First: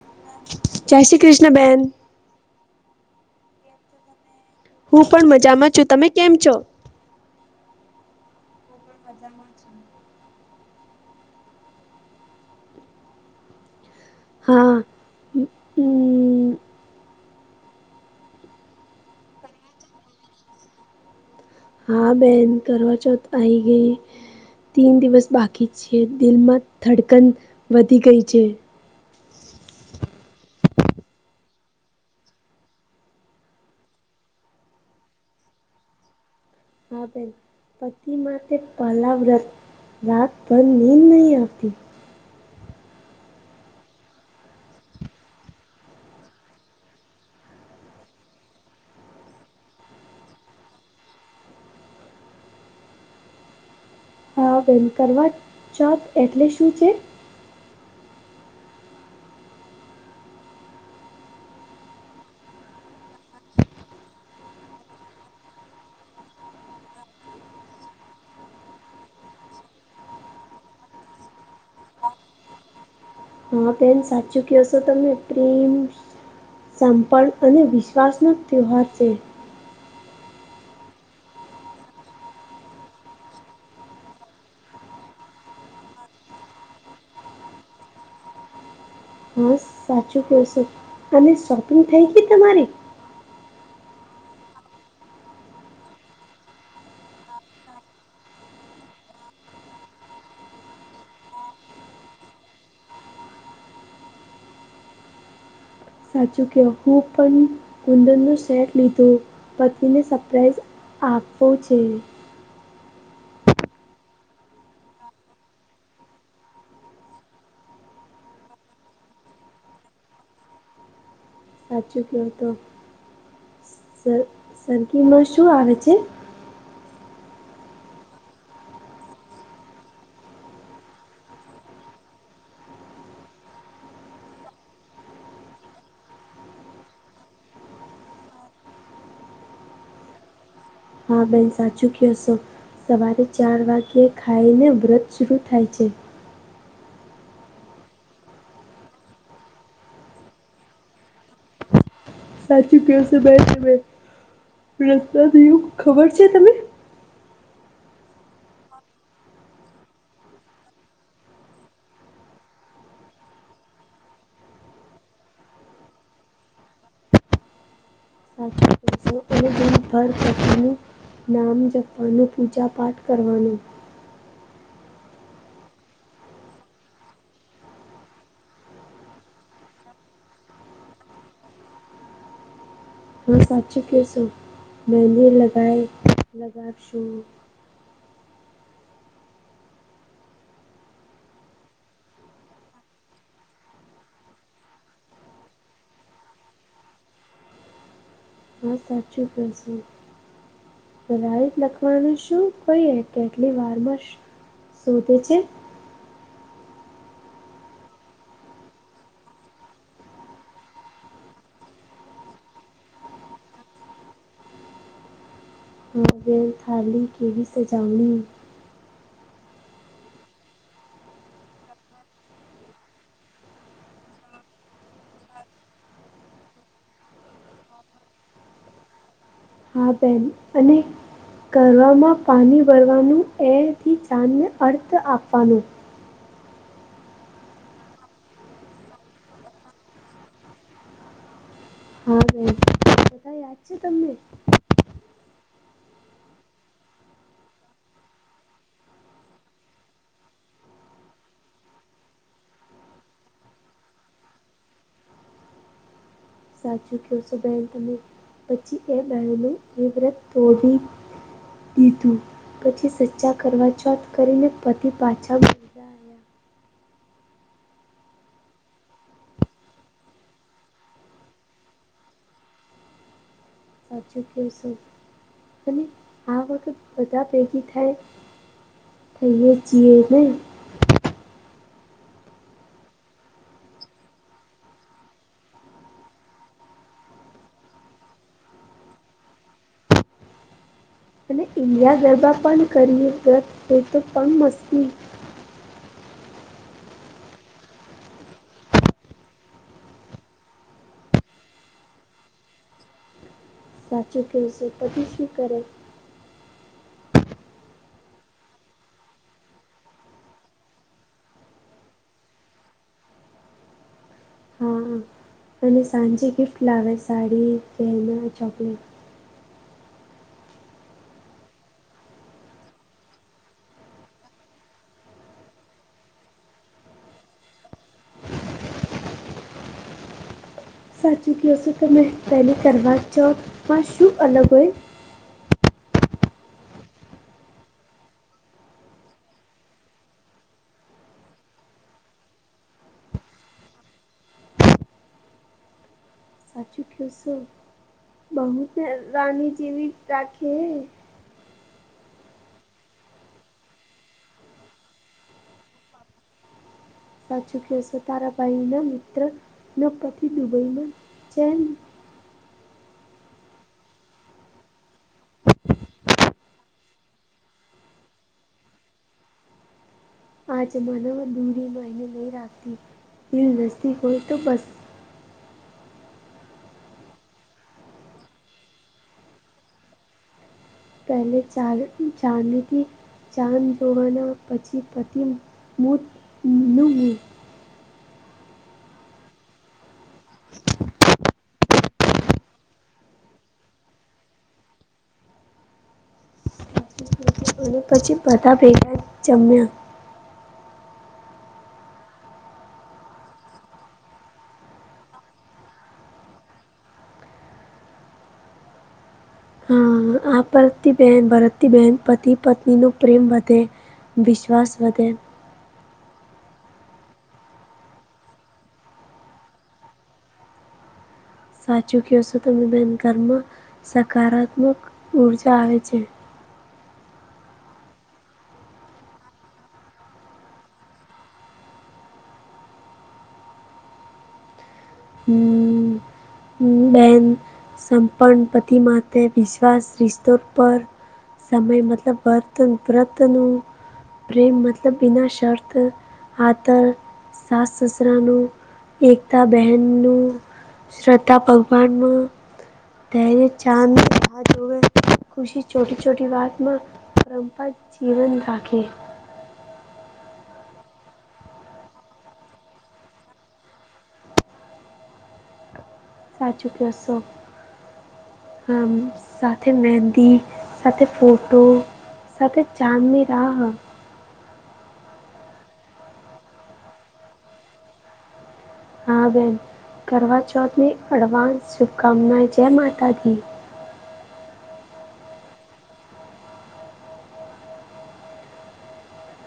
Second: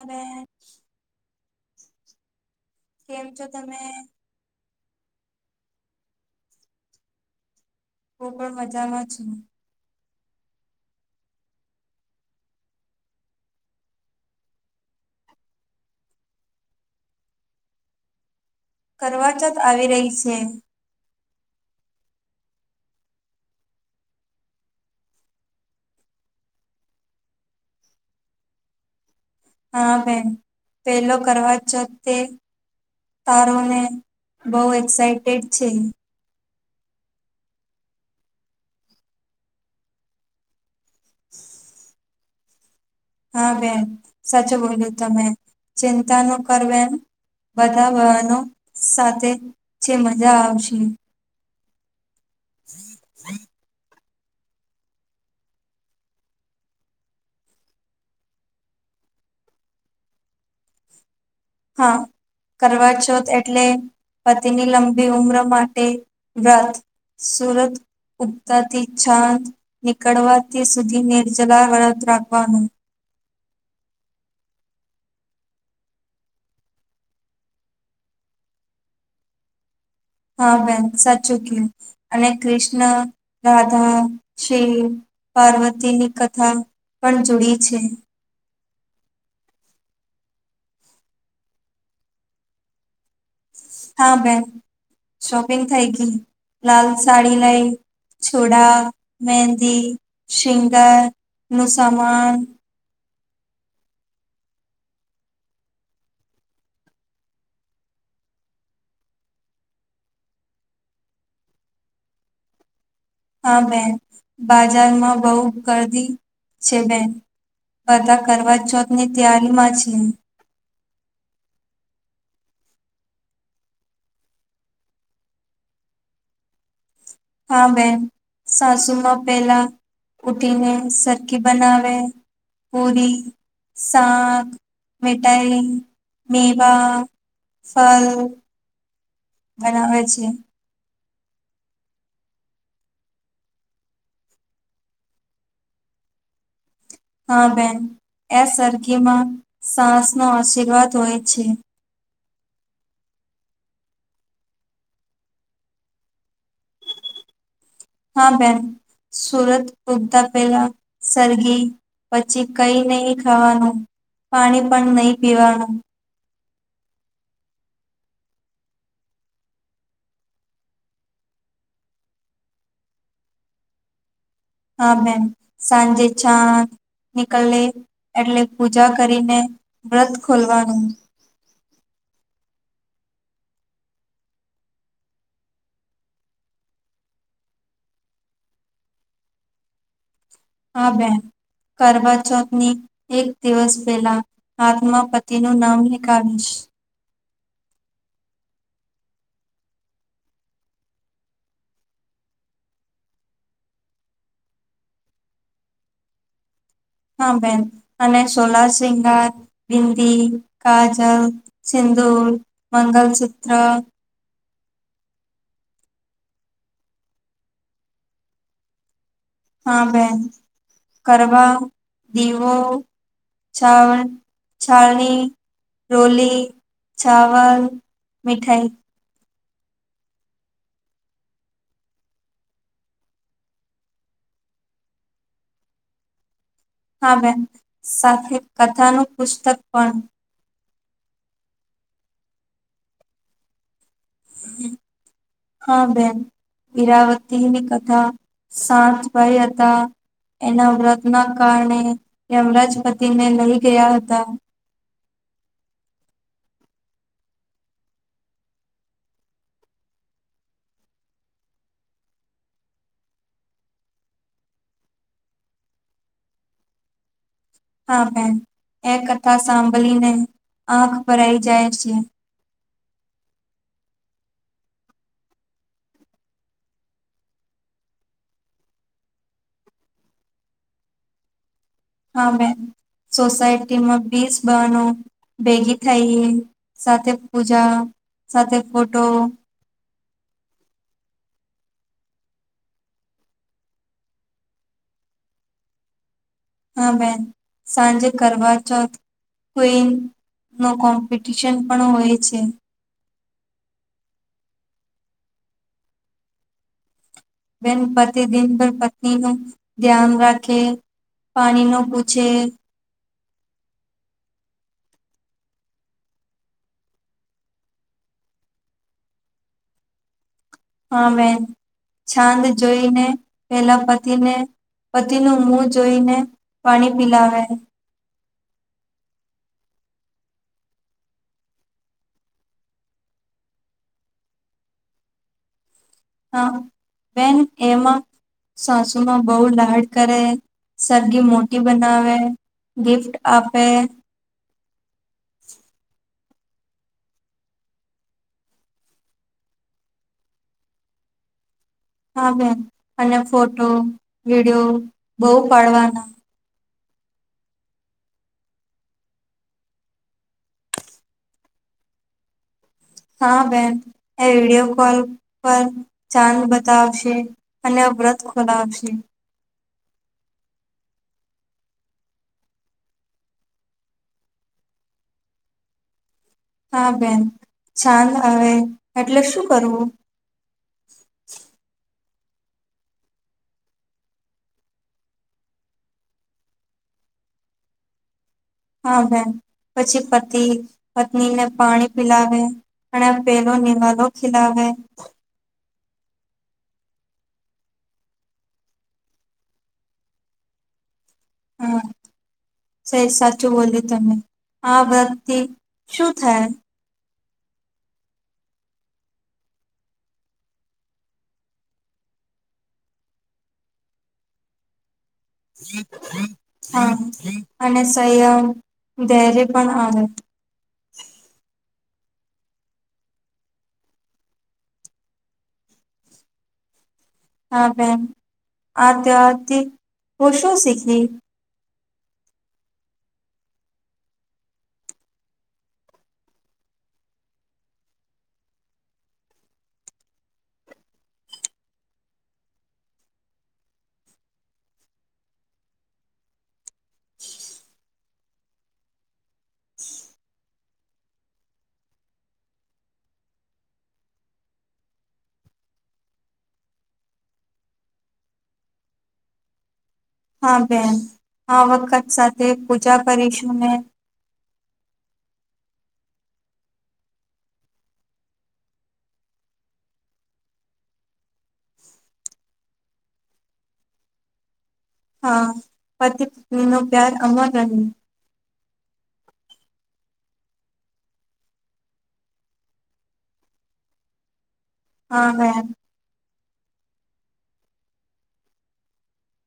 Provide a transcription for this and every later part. અને જય શ્રી કૃષ્ણ બેન. કેમ છો તમે? હું પણ મજામાં છું. તમે કેમ છો? હું પણ મજામાં છું. હા, હમ્મ. કરવાચોથ આવી રહી છે. હા, બેન કરવાચોથ તો આઈ ગઈ. તીન દિવસ બાકી છે. દિલમાં ધડકન વધી ગઈ છે. હા બેન. પેલો કરવાચોથ તે તારોને બહુ એક્સાઈટેડ છે. હા બેન. પતિ માટે પહલા વ્રત રાતભર નીંદ નહી આવતી. હા બેન. સાચું બોલ્યું તમે. ચિંતા નો કર બેન. બધા બહનો સાથે છે. મજા આવશે. [unintelligible] હા બેન. કરવાચોથ એટલે શું છે? હા, કરવા ચોથ એટલે પતિની લબી ઉંમર માટે વ્રત સુરત ઉગતાથી છાંદ નીકળવા તે સુધી નિર્જલા વળત રાખવાનું હા, બેન સાચું કહશો તમે પ્રેમ સંપણ અને વિશ્વાસનો તહેવાર છે. હા બેન સાચુ ક્યું. અને કૃષ્ણ, રાધા, શિવ પાર્વતીની કથા પણ જૂડી છે. હા સાચું કશું અને શોપિંગ થઈ ગયી તમારી? હા બેન શોપિંગ થઈ ગઈ લાલ સાડી લઈ. છોડા મેદી સિગાર નું સમાન સાચું કહું પણ કુંદનનો સેટ લીધો પત્નીને સપ્રાઈઝ આપવો છે. હા બેન બાજારમાં બહુ ગરદી છે બેન. બધા કરવા ચોથ ની તૈયારી માં છે. સાચું ક તો સર સરગીમાં શું આવે છે? હા બેન સાસુમાં પેલા ઊઠીને સરખી બનાવે પૂરી સાક મીઠાઈ મેવા ફલ બનાવે છે. હા બેન સાચું કયોસો સવારે ચાર વાગ્યે ખાઈને વ્રત શુંરૂ થાય છે. હા બેન એ સરખીમાં સાસ નો આશીર્વાદ હોય છે. સાચું ક ભાઈ રસ્તા થયું ખબર છે તમે? હા બેન સુરત ઉગતા પહેલા સરગી પછી કઈ નહી ખાવાનું પાણી પણ નહી પીવાનું [inaudible] [unintelligible] નામ જપવાનું પૂજા પાઠ કરવાનું. હા મબેન સાંજે ચા નીકળે એટલે પૂજા કરીને વ્રત ખોલવાનું. હા સાચી કેસો મેને લગાય લગાડ શું. આ બેન કરવા ચોકની એક દિવસ પહેલા આત્મા પતિ નું નામ લેખાવીશ. હા સાચી કેસું. [unintelligible] લખવાનું શું કોઈ કેટલી વારમાં શોધે છે. હા બેન અને સોલા શિંગાર બિંદી, કાજલ, સિંદૂર, મંગલસૂત્ર થાળી કેવી સજાવણી. હા બેન કરવા દીવો છાવ છાલણી રોલી, ચાવલ, મિઠાઈ હા બેન અને કરવામાં પાણી ભરવાનું એથી ચાંદને અર્થ આપવાનું. હા બેન સાથે કથા નું પુસ્તક પણ હા બેન બધા યાદ છે તમને? હમ હા બેન ઈરાવતીની કથા સાંત ભાઈ હતા એના વ્રત ના કારણે યમરાજ પતિને લઈ ગયા હતા. સાચું કહો છો બહેન તમે પછી એ બેનું એ વ્રત થોડીવી પછી સચ્ચા કરવા ચોથ કરીને પતિ પાછા [inaudible] હા બેન એ કથા સાંભળીને આંખ ભરાઈ જાય છે. સાચું કહેશો અને આ વખત બધા ભેગી થાય. તોયએ જીએ ને. હા બેન સોસાયટીમાં બીસ બાનો ભેગી થઈ સાથે પૂજા સાથે ફોટો અને ઇન્ડિયા જેવા પણ કરીએ એ તો કમ મસ્તી હા બેન સાંજે કરવા ચોથ કોઈન નો કોમ્પિટિશન પણ હોય છે. સાચી કયું છે પછી શું કરો? બેન પ્રતિદિન પર પત્નીનું ધ્યાન રાખે પાણી નો પૂછે હા. અને સાંજે ગિફ્ટ લાવે સાડી ઘેના ચોકલેટ હા બેન છાંદ જોઈને પેલા પતિને પતિ નું મુ જોઈને પાણી પિલાવે. સાચું કેયો છો તમે પહેલે કરવાચોધ માં શું અલગ હોય? હા બેન એમાં સાસુમાં બહુ લાડ કરે સરરગી મોટી બનાવે. ગિફ્ટ આપે સાચું કેશો બહુતે રાની જેવી રાખે. હા, બેન અને ફોટો વિડીયો બહુ પાડવાના સાચું કે છે તારા ભાઈ નો મિત્ર લોગ પ્રતિ દુબઇ માં છે ને. હા બેન એ વિડયો કોલ પર ચાંદ બતાવશે અને વ્રત ખોલાવશે. આ જમાનોમાં દૂરી માને નહી રાખતી દિલ નજદીક હોય તો બસ હા બેન છાન આવે એટલે શું કરવું? પહેલે ચાર જાનલીથી ચાંદ જોવાના પછી પતિ મુત મુહ લી. હા બેન પછી પતિ પત્નીને પાણી પિલાવે અને આ પેલો નિવાલો ખિલાવે. પછી અને પછી ભેગા જમ્યા. હમ્મ. સે સાચું બોલિયુ તમે, આ વ્રત થી શું થાય? હા આ ભર બહેન ભરતી બહેન પતિ પત્ની નો પ્રેમ વધે. વિશ્વાસ વધે. હા અને સંયમ દેરી પણ આવે. સાચું કહશો તને બેન ઘરમાં સકારાત્મક ઊર્જા આવે છે. હા બેેન આ ત્યોહાર થી હું શું શીખી? હમ્મ. હમ્મ બેન. સંપન્ન પતિ માટે વિશ્વાસ રિસ્તો પર સમય મતલબ બ્રત વ્રત નું પ્રેમ મતલબ બિના શર્ત આદર સાસ સસુરાનું એકતા બહેનનું શ્રદ્ધા ભગવાનુ તહેરે ચાદ રાહ જોવે ખુશી ચોટી ચોટી વાતમાં પરંપરા જીવન રાખે. હા બેન આ વખત સાથે પૂજા કરીશું ને સાચું ક્યો સો. હામ. સાથે મહેંદી, સાથે ફોટો સાથે ચાંદની રાહ હા. પતિ પત્ની નો પ્યાર અમર રહે. હા બેહેન. કળવા ચૌથની અડવાન્સ શુભકામનાએ. જય માતા દી. હા બહેન.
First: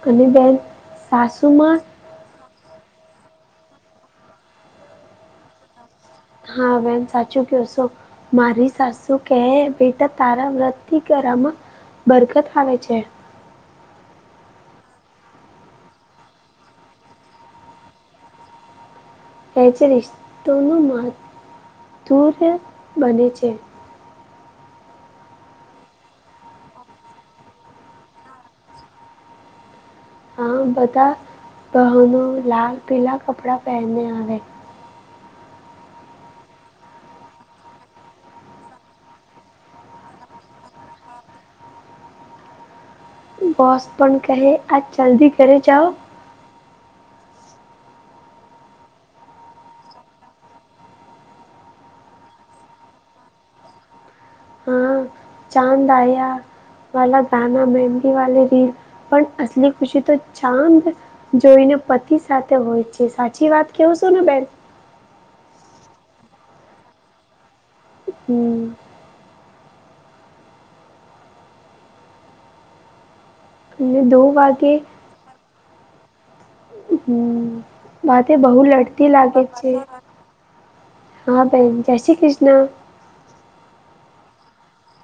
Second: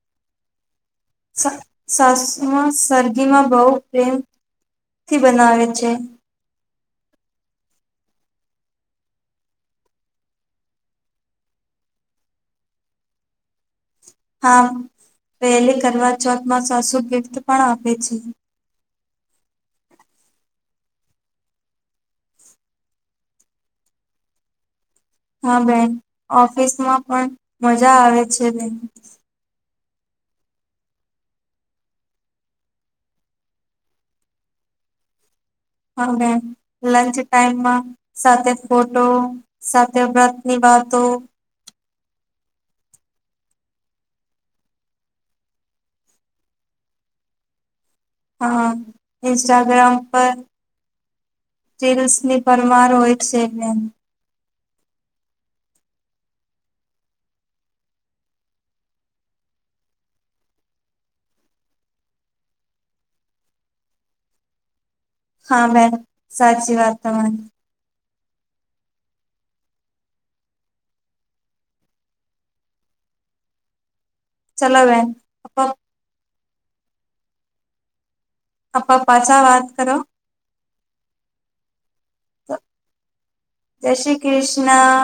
[unintelligible] બહેન. સ સાસુમાં સરગીમાં બહુ પ્રેમથી બનાવે છે. હા બહેન સાચું ક્યો સો. મારી સાસુ કહે, બેટા તારા વ્રતથી કરામાં બરકત આવે છે. હા. પહેલી કળવાચૌથમાં સાસુ ગિફ્ટ પણ આપે છે. એ જ રિશ્તોનું મહત [unintelligible] બને છે. હા બહેન. ઓફિસમાં પણ મજા આવે છે એને. હા. બધા બહનો લાલ પીલા કપડાં પહેરને આવે. હા બહેન. લંચ ટાઈમમાં સાથે ફોટો, સાથે વ્રતની વાતો બોસ પણ કહે આજ જલ્દી ઘરે જાઓ. હા. ઇન્સ્ટાગ્રામ પર રીલ્સ ની પરમાર હોય છેે ને એમ. ચાંદ આયા વાલા [unintelligible] મહંદી વાલી રીલ પણ અસલી ખુશી તો ચાંદ જોઈને પતિ સાથે હોય છે. સાચી વાત કેવું સું ને બહેન? હા બહેન. સાચી વાત તમારી. હમ્મ. [unintelligible] દો વાગે ચલો બહેન. [unintelligible] હમ્મ. વાતે બહુ આપા લડતી પાછા લાગે વાત છે. કરો હા બહેન. જય શ્રી કૃષ્ણ. જય શ્રી કૃષ્ણા.